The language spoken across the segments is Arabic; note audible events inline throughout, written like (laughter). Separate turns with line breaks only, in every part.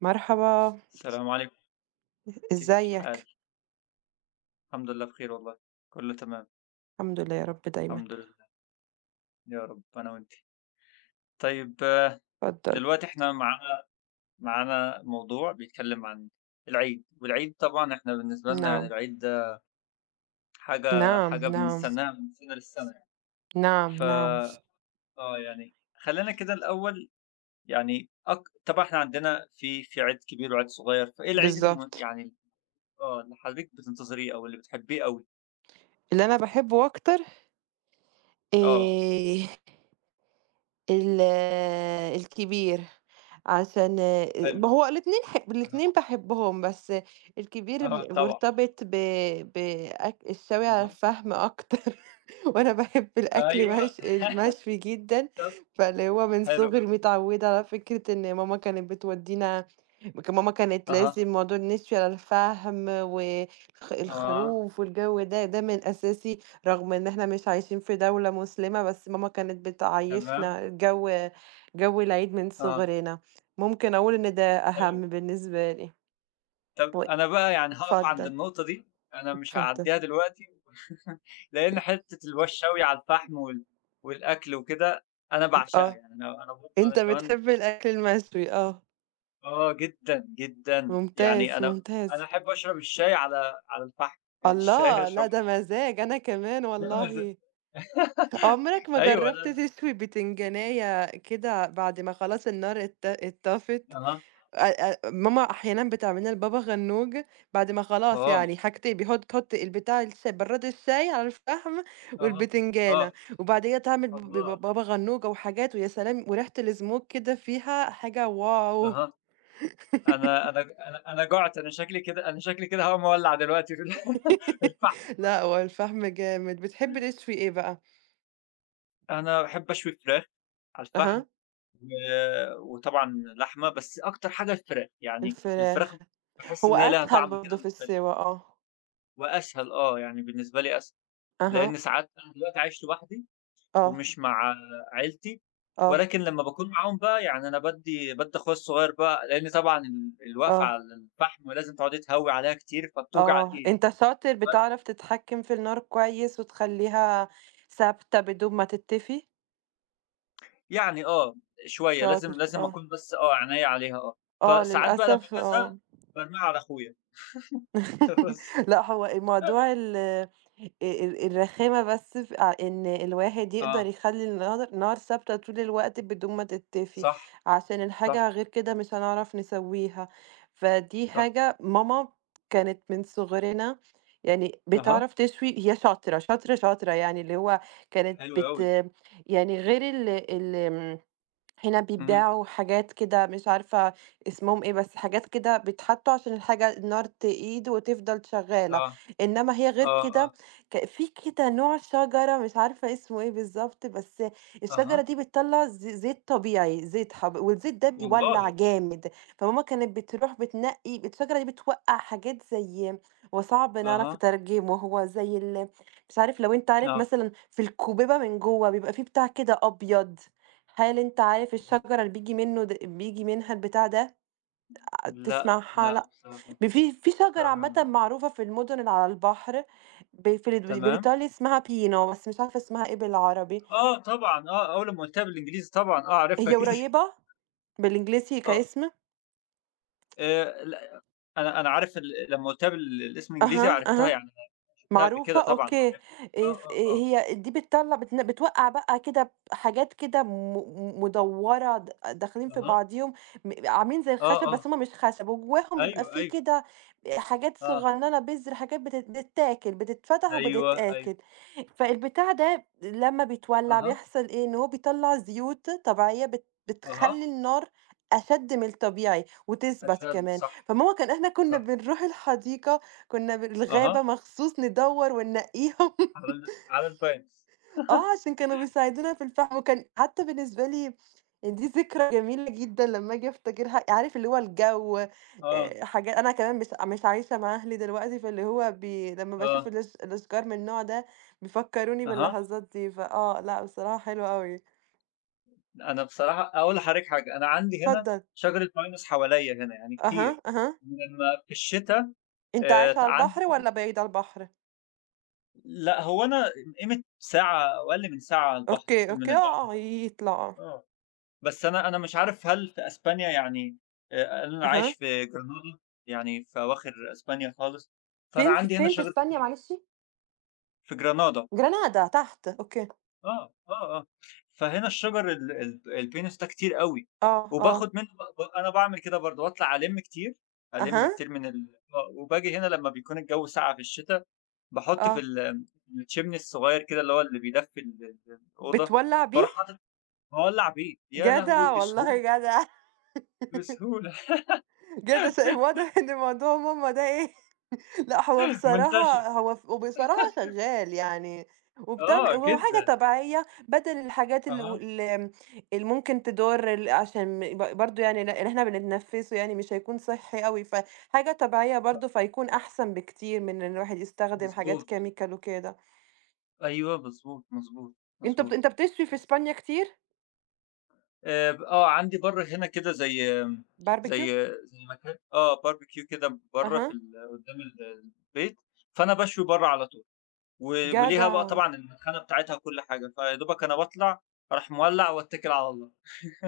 مرحبا،
السلام عليكم، كيف الحال؟
إزيك؟
الحمد لله بخير والله، كله تمام،
الحمد لله يا رب دايمًا،
الحمد لله يا رب أنا وأنتِ. طيب آه،
اتفضل.
دلوقتي إحنا معانا موضوع بيتكلم عن العيد، والعيد طبعًا إحنا بالنسبة لنا يعني
نعم،
العيد ده حاجة
نعم،
حاجة
نعم،
بنستناها من سنة للسنة يعني.
نعم،
ف
نعم،
آه يعني خلّينا كده الأول يعني طبعًا إحنا عندنا في عيد كبير وعيد صغير، فإيه العيد
بالضبط.
يعني آه اللي حضرتِك بتنتظريه أو اللي بتحبيه أوي؟
اللي أنا باحبه أكتر
آه
آآ ال الكبير، عشان
حلو،
ما هو الاتنين
أها،
الاتنين باحبهم، بس الكبير
آه طبعًا،
مرتبط ب بأك الشاوي على
أها.
الفحم أكتر، (laughs) وأنا باحب الأكل
أيوه،
مش المشوي جدًا،
طَب
فاللي هو من
حلو،
صغري متعودة على فكرة إن ماما كانت بتودينا ماما كانت
أها،
لازم موضوع النشوي على الفحم
آه،
الخروف والجو ده، ده من أساسي. رغم إن إحنا مش عايشين في دولة مسلمة، بس ماما كانت
تمام،
بتعيّشنا جو العيد من
آه،
صغرنا. ممكن أقول إن ده
حلو.
أهم بالنسبة لي.
طَب
و
أنا بقى يعني هاقف عند
اتفضل،
النقطة دي، أنا مش
اتفضل.
هاعدّيها دلوقتي (laughs) لإن حتّة اللي هو الشوي على الفحم والأكل وكده، أنا باعشقها،
آه.
يعني أنا برضه أنا
أنت
كمان
بتحب الأكل المشوي، آه.
آه، جدًا، جدًا، يعني
ممتاز،
أنا
ممتاز.
أنا أحب أشرب الشاي على الفحم، يعني الشاي
الله! لأ
أشربه
ده مزاج أنا كمان
ده مزاج.
والله. عمرك
(laughs)
ما
أيوه، لا،
جرّبت
لأ،
تشوي بتنجانية كده بعد ما خلاص النار اتطفت؟
أها،
أ أ ماما أحيانًا بتعمل لنا البابا غنوج بعد ما خلاص
آه،
يعني حاجتين تحط البتاع براد الشاي على الفحم
أها،
والبتنجانة،
آه،
وبعديها تعمل ب
الله،
ب بابا غنوج وحاجات ويا سلام وريحة الsmoke كده فيها حاجة واو!
أها. أنا
(laughs)
أنا أنا أنا جُعت، أنا شكلي كده هاقوم أولّع دلوقتي في ال (laughs) الفحم.
لأ، هو الفحم جامد. بتحب تشوي إيه بقى؟
أنا باحب أشوي فراخ على الفحم
أها،
و وطبعًا لحمة، بس أكتر حاجة الفراخ، يعني الفراخ
الفراخ.
باحس
هو
إن هي ليها
أسهل
طعم كده
برضه في
مختلف
السِوَى آه.
وأسهل آه، يعني بالنسبة لي أسهل،
أها،
لإن ساعات أنا دلوقتي عايش لوحدي
آه،
ومش مع عيلتي،
آه،
ولكن لمّا باكون معاهم بقى يعني أنا بادّي أخويا الصغير بقى لإن طبعًا الوقفة
آه.
على الفحم ولازم تقعدي تهوّي عليها كتير فبتوجع
آه،
الإيد.
أنت شاطر
ف
بتعرف تتحكم في النار كويس وتخلّيها ثابتة بدون ما تتّفي،
يعني آه، شوية لازم
شاطر،
لازم
آه،
أكون بس آه، عينيّا عليها آه،
آه
فساعات بقى لمّا
للأسف
بازهق
آه.
بارميها على أخويا. (laughs) بس
(laughs) لأ، هو الموضوع ال ال الرخامة بس في إن الواحد يقدر
آه،
يخلّي النار ثابتة طول الوقت بدون ما تتطفي،
صح،
عشان
صح،
الحاجة غير كده مش هنعرف نسوّيها، فدي
صح،
حاجة ماما كانت من صغرنا يعني
أها،
بتعرف تشوي هي شاطرة، شاطرة، شاطرة يعني اللي هو كانت
حلو أوي،
يعني غير ال ال هنا
اهم،
بيبيعوا حاجات كده مش عارفة اسمهم إيه، بس حاجات كده بيتحطوا عشان الحاجة النار تقيد وتفضل شغّالة،
آه،
إنّما هي غير
آه،
كده
آه،
في كده نوع شجرة مش عارفة اسمه إيه بالضبط، بس
أها،
الشجرة دي بتطلّع زيت طبيعي، زيت حب والزيت ده
والله!
بيولّع جامد، فماما كانت بتروح بتنقّي الشجرة دي بتوقّع حاجات زي هو صعب نعرف
أها،
نترجمه، هو زي مش عارف لو أنت عارف
آه،
مثلًا في الكُبِبة من جوّه بيبقى في بتاع كده أبيض. هل أنت عارف الشجرة اللي بييجي منها البتاع ده
لأ،
تسمعها
لأ
لأ،
بصراحة
ب في في شجرة
بصراحة
عامةً
ما
معروفة في المدن اللي على البحر ب في ال
تمام،
بالإيطالي اسمها بينو بس مش عارفة اسمها إيه بالعربي،
آه طبعًا، آه، أول لمّا قُلتها بالإنجليزي طبعًا آه، عارفها
هي
كده. (laughs)
قريبة بالإنجليزي
آه،
كاسم.
لأ أنا عارف لمّا قُلتها الاسم الإنجليزي
أها،
عرفتها
أها.
يعني أنا شُفتها قبل
معروفة،
كده طبعًا
أوكي،
وعارفها، آه،
ف
آه،
إيه
آه.
هي دي بتطلّع بتوقّع بقى كده بحاجات كده م م مدوّرة داخلين في
أها،
بعضيهم، عاملين زي
آه،
الخشب بس
آه،
هُم مش خشب، وجواهم بيبقى
أيوه،
في
أيوه،
كده حاجات
آه،
صغننة بذر، حاجات بتتاكل، بتتفتح
أيوه، أيوه،
وبتتاكل. فالبتاع ده لمّا بيتولّع
أها،
بيحصل إيه، إن هو بيطلّع زيوت طبيعية
أها،
بتخلّي النار أشَد من الطبيعي وتثبت
أشهد
كمان.
صح،
فماما إحنا كنا
صح،
بنروح الحديقة كنا
أها،
الغابة مخصوص ندوّر وننقّيهم (laughs)
على الباينس،
آه، عشان كانوا بيساعدونا في الفحم، وكان حتى بالنسبة لي دي ذكرى جميلة جدًا لمّا آجي أفتكرها، عارف اللي هو الجو
آه،
آآ، حاجات أنا كمان مش عايشة مع أهلي دلوقتي، فاللي هو لمّا باشوف
آه،
الأشجار من النوع ده بيفكّروني
أها،
باللحظات دي، لأ بصراحة حلو أوي.
أنا بصراحة أقول لحضرتك حاجة، أنا عندي هنا
اتفضل.
شجرة بينس حواليّا هنا يعني كتير،
أها، أها.
لمّا في الشتا
أنت عايش
ت
على
عندي
البحر والّا بعيد على البحر؟
لأ هو أنا قيمة ساعة أو أقل من ساعة على البحر
أوكي،
من
أوكي،
البحر
آه، آه، يطلع آه.
آه. بس أنا مش عارف هل في أسبانيا يعني أنا عايش
أها.
في جرانادا، يعني في أواخر أسبانيا خالص، فأنا
فين ف
عندي هنا
فين في
شجر
إسبانيا
كتير،
معلش؟
في جرانادا،
جرانادا تحت، أوكي.
آه، آه، آه، فهنا الشجر ال البينوس ده كتير أوي،
آه، آه،
وباخد منه ب ب أنا باعمل كده برضه، باطلع ألِم كتير، ألِم
أها،
كتير من ال آه، وباجي هنا لمّا بيكون الجو ساقع في الشتا، باحُط في
آه،
الchimney الصغير كده اللي هو اللي بيدفّي ال الأوضة،
بتولّع بيه؟
باروح حاطط مولّع بيه، يا لهوي
جدع والله
بسهولة،
جدع،
بسهولة.
(laughs) جدع واضح إن موضوع ماما ده إيه. (laughs) لأ هو
(laughs) منتشر.
بصراحة هو ف وبصراحة شغّال يعني،
آه
وهو حاجة
جدًا.
طبيعية بدل الحاجات ال
أها،
وال اللي ممكن تضر عشان م- ب برضه يعني اللي إحنا بنتنفّسه يعني مش هيكون صحّي أوي، فحاجة طبيعية
صح.
برضه فهيكون أحسن بكتير من إن الواحد يستخدم حاجات
مضبوط.
chemical وكده.
أيوه مضبوط، مضبوط، مضبوط.
أنت بتشوي في
آه.
إسبانيا كتير؟
ب آه، عندي برّه هنا كده زي، زي
باربيكيو؟
زي مكان آه باربيكيو كده برّه في
أها،
قدّام البيت، فأنا باشوي برّه على طول، و وليها بقى
جدع.
طبعًا المدخنة بتاعتها وكل حاجة، فيا دوبك أنا باطلع أروح مولّع واتكل على الله.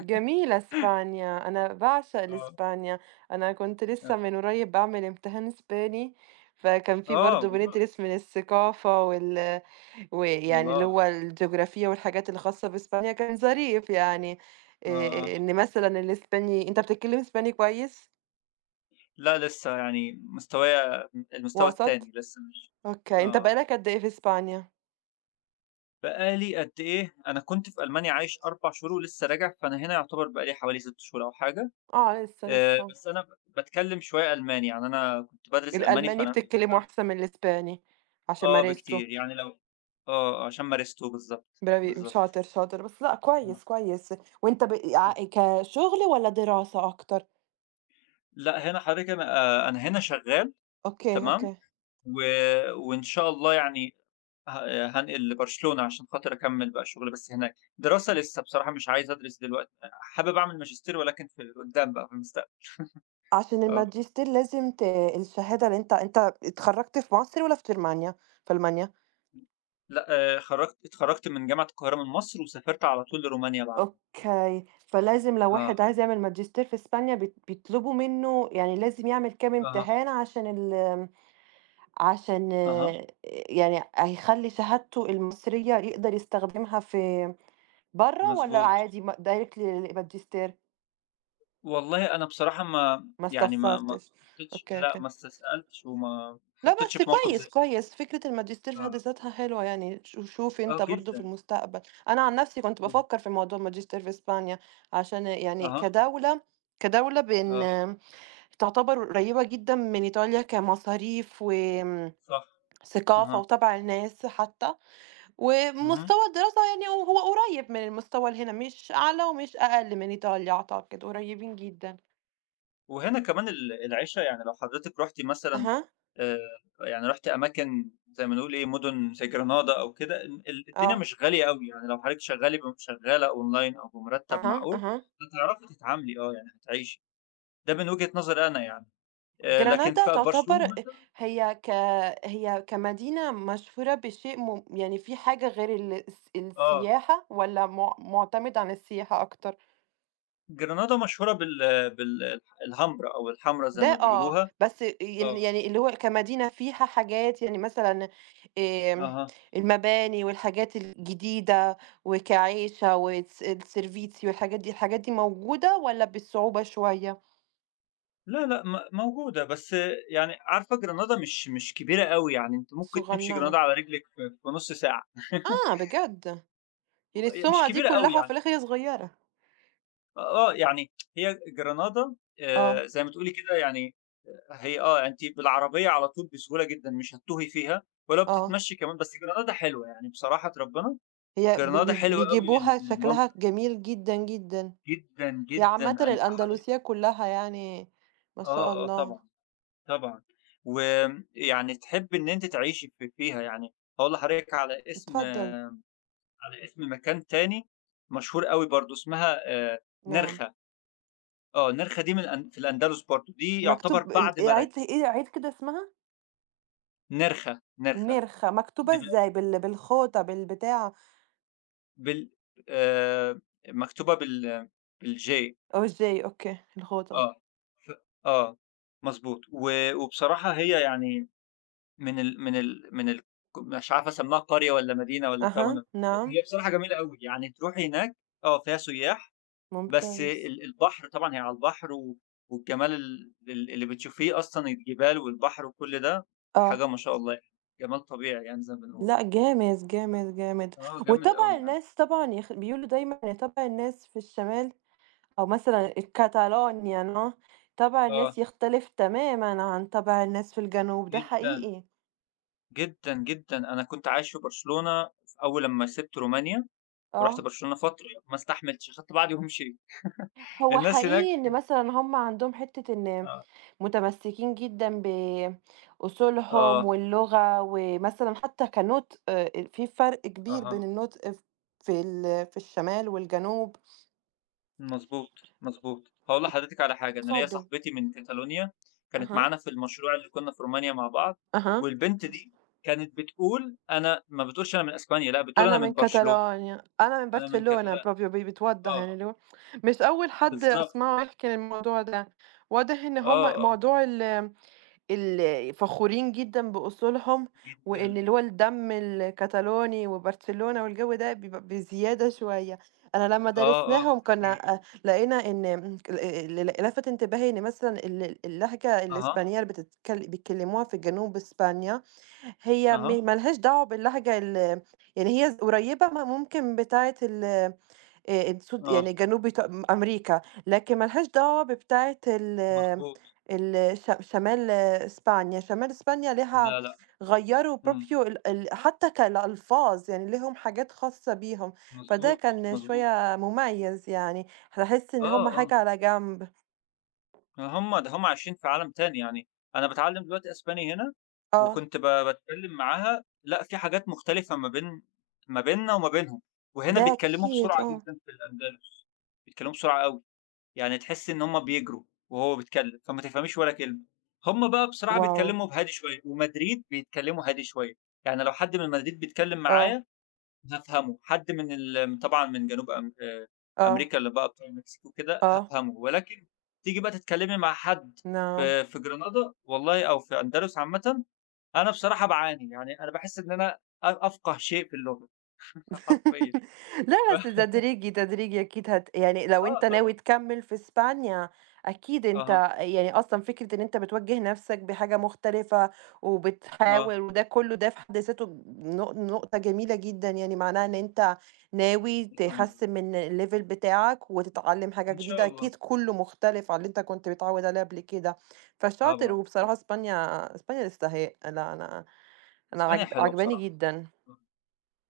جميلة إسبانيا، أنا باعشق
آه،
الإسبانيا، أنا كنت لسه
آه.
من قريب باعمل امتحان إسباني، فكان في
آه
برضه
والله، والله!
بندرس من الثقافة ويعني اللي
الله!
هو الجغرافيا والحاجات الخاصة بإسبانيا، كان ظريف يعني
آه، آه.
إن مثلًا الإسباني أنت بتتكلم إسباني كويس؟
لأ لسه يعني مستوايا المستوى
وسط؟
التاني لسه مش
أوكي، أنت بقى
آه.
لك قد إيه في إسبانيا؟
بقى لي قد إيه أنا كنت في ألمانيا عايش 4 شهور ولسه راجع، فأنا هنا يعتبر بقى لي حوالي 6 شهور أو حاجة،
آه لسه، لسه،
بس أنا ب باتكلم شوية ألماني، يعني أنا كنت بادرس ألماني
الألماني
فأنا
بتتكلمه أحسن من الإسباني عشان
آه
مارسته.
بكتير، يعني لو آه، آه، عشان مارسته بالضبط،
برافو
بالضبط.
شاطر، شاطر، بس لأ كويس، كويس، وأنت ب ع كشغل والّا دراسة أكتر؟
لأ، هنا حضرتك أنا آه، أنا هنا شغال
أوكي،
تمام،
أوكي،
و وإن شاء الله يعني ه هانقل لبرشلونة عشان خاطر أكمّل بقى شغل بس هناك، دراسة لسه بصراحة مش عايز أدرس دلوقتي، حابب أعمل ماجستير ولكن في قدّام بقى في المستقبل،
عشان
آه.
الماجستير لازم الشهادة اللي أنت اتخرّجت في مصر والّا في جرمانيا؟ في ألمانيا،
لأ خرّجت اتخرّجت من جامعة القاهرة من مصر وسافرت على طول لرومانيا بعدها.
أوكي، فلازم لو
آه.
واحد عايز يعمل ماجستير في إسبانيا بيطلبوا منه يعني لازم يعمل كام
أها،
امتحان عشان ال آمم، عشان
أها،
يعني هيخلّي شهادته المصرية يقدر يستخدمها في برّه والّا
مضبوط.
عادي directly للماجستير؟
والله أنا بصراحة ما
ما
يعني ما ما
استفسرتش،
اتحطّيتش
أوكي،
لأ،
أوكي.
ما استثقلتش وما ما
لأ
اتحطّيتش
بس
في موقف زي
كويس، كويس، فكرة الماجستير في حد
آه.
ذاتها حلوة يعني، شوف أنت
آه
برضه في
جدًا.
المستقبل. أنا عن نفسي كنت
اهم.
بافكر في موضوع الماجستير في إسبانيا، عشان يعني
أها،
كدولة
آه،
بإن تعتبر قريبة جدًا من إيطاليا كمصاريف
صح.
ثقافة
أها.
وطبع الناس حتى،
اهم.
ومستوى الدراسة يعني هو قريب من المستوى اللي هنا، مش أعلى ومش أقل من إيطاليا أعتقد، قريبين جدًا.
وهنا كمان العِشَا يعني لو حضرتِك رُحتِ مثلًا
أها،
آآ، يعني رُحتِ أماكن زي ما نقول إيه، مُدن زي جرانادا أو كده، ال الدنيا
آه،
مش غالية أوي، يعني لو حضرتِك شغّالة شغّالة أونلاين أو بمُرتَّب
أها،
معقول،
أها.
هتعرفي تتعاملي آه، يعني هتعيشي، ده من وجهة نظري أنا يعني، لكن
جرانادا
في
تعتبر
برشلونة مثلًا
هي ك هي كمدينة مشهورة بشيء يعني في حاجة غير ال الس
آه،
السياحة والّا مُعتمد عن السياحة أكتر؟
جرانادا مشهورة بال الحمرا أو الحمرا زي
ده
ما
آه،
بيقولوها،
بس
آه،
يعني اللي هو كمدينة فيها حاجات يعني مثلًا آمم،
أها.
المباني والحاجات الجديدة وكعيشة السيرفيتي والحاجات دي، الحاجات دي موجودة والّا بصعوبة شوية؟
لا، لأ، موجودة، بس يعني عارفة جرانادا مش كبيرة أوي، يعني أنتِ ممكن تمشي
صغننة.
جرانادا على رجلِك في نُص ساعة. (laughs)
آه بجد! يعني
هي مش
السُمعة دي
كبيرة أوي
كلّها وفي
يعني،
الآخر هي صغيّرة.
آه، آه، يعني هي جرانادا،
آه،
زي ما تقولي كده يعني هي آه، أنتِ بالعربية على طول بسهولة جدًا، مش هتتوهي فيها ولو
آه.
بتتمشي كمان، بس جرانادا حلوة يعني بصراحة ربنا،
هي ب
جرانادا
بي
حلوة أوي
بيجيبوها
للمنظر
شكلها جميل جدًا، جدًا،
جدًا،
هي
جدًا
عامةً
أن حضرتِك
الأندلسية كلّها يعني ما شاء
آه، آه،
الله،
طبعًا. طبعًا، ويعني تحبّي إن أنتِ تعيشي في فيها، يعني هاقول لحضرتِك على اسم
اتفضل،
مكان تاني مشهور أوي برضه اسمها
نعم،
نرخة، آه نرخة دي من الأن في الأندلس برضه، دي يعتبر
مكتوب
بعد
ايه،
مَلَج
عيد إيه عيد كده اسمها؟
نرخة، نرخة
نرخة،
دي
مكتوبة
بال
إزاي بالخوطة بالبتاع
بال آآ مكتوبة بالJ
أو إزاي؟ أوكي، الخوطة،
آه، ف آه، مضبوط، وبصراحة هي يعني من ال من ال من ال مش عارف أسمّيها قرية والّا مدينة والّا بتاع
أها، نعم،
هي بصراحة جميلة أوي، يعني تروحي هناك آه، فيها سُيّاح، بس
ممتاز،
البحر طبعًا هي على البحر والجمال ال اللي بتشوفيه أصلًا الجبال والبحر وكل ده،
آه،
حاجة ما شاء الله يعني، جمال طبيعي يعني زي ما بنقول.
لأ جامد، جامد، جامد،
آه، جامد
وطبع
أوي يعني،
الناس طبعًا بيقولوا دايمًا إن طبع الناس في الشمال أو مثلًا الكتالونيا طَبع الناس
آه،
يختلف تمامًا عن طَبع الناس في الجنوب، ده
جدًا،
حقيقي،
جدًا، جدًا، أنا كنت عايش في برشلونة أول لمّا سِبت رومانيا ورُحت
آه.
برشلونة فترة، ما استحملتش، أخدت بعضي ومشيت. (laughs)
هو
الناس هناك
حقيقي إن مثلًا هم عندهم حتّة إن
آه،
متمسّكين جدًا بأصولهم
آه،
واللغة، ومثلًا حتّى كنُطق في فرق كبير
أها.
بين النُطق في في الشمال والجنوب.
مضبوط، مضبوط. هاقول لحضرتِك على حاجة، أنا ليّا
اتفضّل.
صاحبتي من كاتالونيا كانت
أها،
معانا في المشروع اللي كنا في رومانيا مع بعض،
أها.
والبنت دي كانت بتقول أنا ما بتقولش أنا من أسبانيا، لأ بتقول أنا
أنا
من
من
برشلونة،
كاتالونيا، أنا من
أنا من
برشلونة
كاتالان
برضه بتوضّح
آه،
يعني اللي هو مش أول حد
بالضبط،
أسمعه يحكي الموضوع ده، واضح إن
آه،
هم
آه،
موضوع ال ال فخورين جدًا بأصولهم، وإن
جدًا،
اللي هو الدم الكاتالوني وبرشلونة والجو ده بيبقى بزيادة شوية، أنا لمّا
آه،
درسناهم
آه، كتير،
كنا، لقينا إن ال ال لَفَت انتباهي إن مثلًا اللهجة
أها،
الإسبانية اللي بيتكلموها في جنوب إسبانيا هي
أها،
ما لهاش دعوة باللهجة يعني هي قريبة ما ممكن بتاعة السود
آه،
يعني جنوب أمريكا، لكن ما لهاش دعوة ببتاعة ال
مضبوط،
ال ش شمال إسبانيا، شمال إسبانيا ليها
لا، لأ،
غيّروا
إمم،
proprio ال ال حتى كالألفاظ يعني ليهم حاجات خاصة بيهم، فده
مضبوط،
كان
مضبوط،
شوية مميز يعني، باحس إن هم
آه، آه.
حاجة على جنب.
هم ده هم عايشين في عالم تاني يعني، أنا باتعلّم دلوقتي أسباني هنا،
آه،
وكنت باتكلّم معاها لأ في حاجات مختلفة ما بين ما بيننا وما بينهم، وهنا
ده
بيتكلّموا
أكيد
بسرعة
آه،
جدًا في الأندلس، بيتكلّموا بسرعة أوي، يعني تحس إن هم بيجروا وهو بيتكلّم، فما تفهميش ولا كلمة، هم بقى بصراحة
واو!
بيتكلّموا بهادي شوية، ومدريد بيتكلّموا هادي شوية، يعني لو حد من مدريد بيتكلّم
آه،
معايا هافهمه، حد من ال طبعًا من جنوب أم
آه،
أمريكا اللي بقى بتوع المكسيك وكده
آه،
هافهمه، ولكن تيجي بقى تتكلمي مع حد
نعم.
في جرانادا والله أو في أندلس عامةً، أنا بصراحة باعاني، يعني أنا باحس إن أنا أفقه شيء في اللغة (laughs) حرفيًا.
(laughs) لأ بس
ف
تدريجي، تدريجي أكيد يعني لو
آه
أنت ناوي
طبعًا،
تكمّل في إسبانيا أكيد أنت
أها،
يعني أصلًا فكرة إن أنت بتوجّه نَفْسك بحاجة مختلفة
آه،
وبتحاول وده كُلّه ده في حد ذاته نقطة جميلة جدًا، يعني معناها إن أنت ناوي
الحمد لله،
تحسّن من الlevel بتاعك وتتعلّم حاجة
إن شاء
جديدة،
الله،
أكيد كُلّه مختلف عن اللي أنت كنت متعوّد عليه قبل كده، فشاطر
طبعًا،
وبصراحة
طبعًا،
إسبانيا تستحق، لأ أنا
إسبانيا حلوة
عاجباني
بصراحة.
جدًا.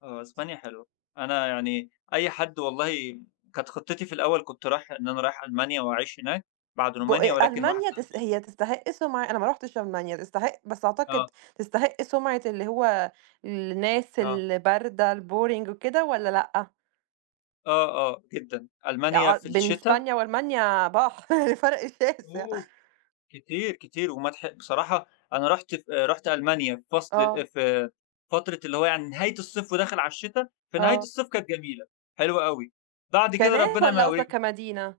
آه، إسبانيا حلوة. أنا يعني أي حد والله كانت خطتي في الأول كنت رايح إن أنا رايح ألمانيا وأعيش هناك بعد
ب
رومانيا ولكن واحد
ألمانيا
صاحبي
هي تستحق سُمعة أنا ما رُحتش ألمانيا، تستحق بس
آه،
أعتقد تستحق سُمعة اللي هو الناس
آه،
الباردة الboring وكده والّا لأ؟
آه، آه، جدًا. ألمانيا في
بين
الشتا
إسبانيا وألمانيا بحر (laughs) فرق شاسع.
أوه! كتير، كتير وما تح بصراحة أنا رُحت ألمانيا في فصل،
آه،
في فترة اللي هو يعني نهاية الصيف وداخل على الشتا، في نهاية
آه.
الصيف كانت جميلة، حلوة أوي. بعد كده
كناس
ربنا ما
والّا قصدك
يوريك
كمدينة؟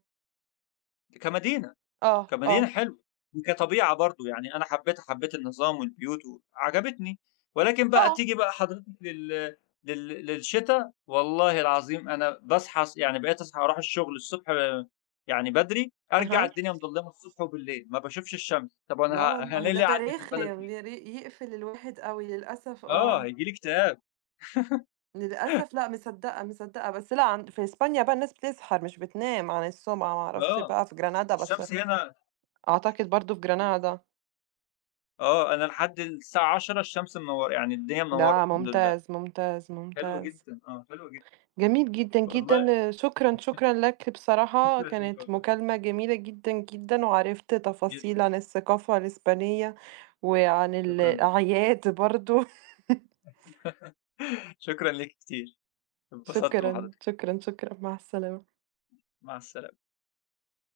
كمدينة.
آه،
كمدينة
آه،
حلوة، وكطبيعة برضه، يعني أنا حبيتها، حبيت النظام والبيوت وعجبتني، ولكن بقى
آه.
تيجي بقى حضرتك لل للشتا، والله العظيم أنا باصحى ص يعني بقيت أصحى أروح الشغل الصبح آه، يعني بدري، أرجع
أها.
الدنيا مضلمة الصبح وبالليل، ما باشوفش الشمس، طب وأنا
لا
ه أنا
والله، لا
ليه
ده
قاعدني في البلد
رخم
دي؟
يقفل الواحد أوي للأسف
آه،
آه.
هييجي لي اكتئاب،
للأسف لأ مصدّقة، مصدّقة، بس لأ في إسبانيا بقى الناس بتسهر مش بتنام عن السُمعة، ما أعرفش
آه،
بقى في جرانادا بس
الشمس هنا
أعتقد برضه في جرانادا،
آه، أنا لحد الساعة 22:00 الشمس منورة، يعني الدنيا
ده
منورة الحمد لله،
ممتاز، ممتاز،
حلو
ممتاز.
جدًا، آه، حلو جدًا،
جميل جدًا،
والله
جدًا، شكرًا، شكرًا لك بصراحة
شكرًا ليك
كانت
والله.
مكالمة جميلة جدًا، جدًا، وعرفت تفاصيل
جدًا،
عن الثقافة الإسبانية وعن
شكرًا ليك،
الأعياد برضه. (laughs)
(laughs) شكرًا ليك كتير، اتبسطت مع
شكرًا،
حضرتك،
شكرًا، شكرًا، مع السلامة.
مع السلا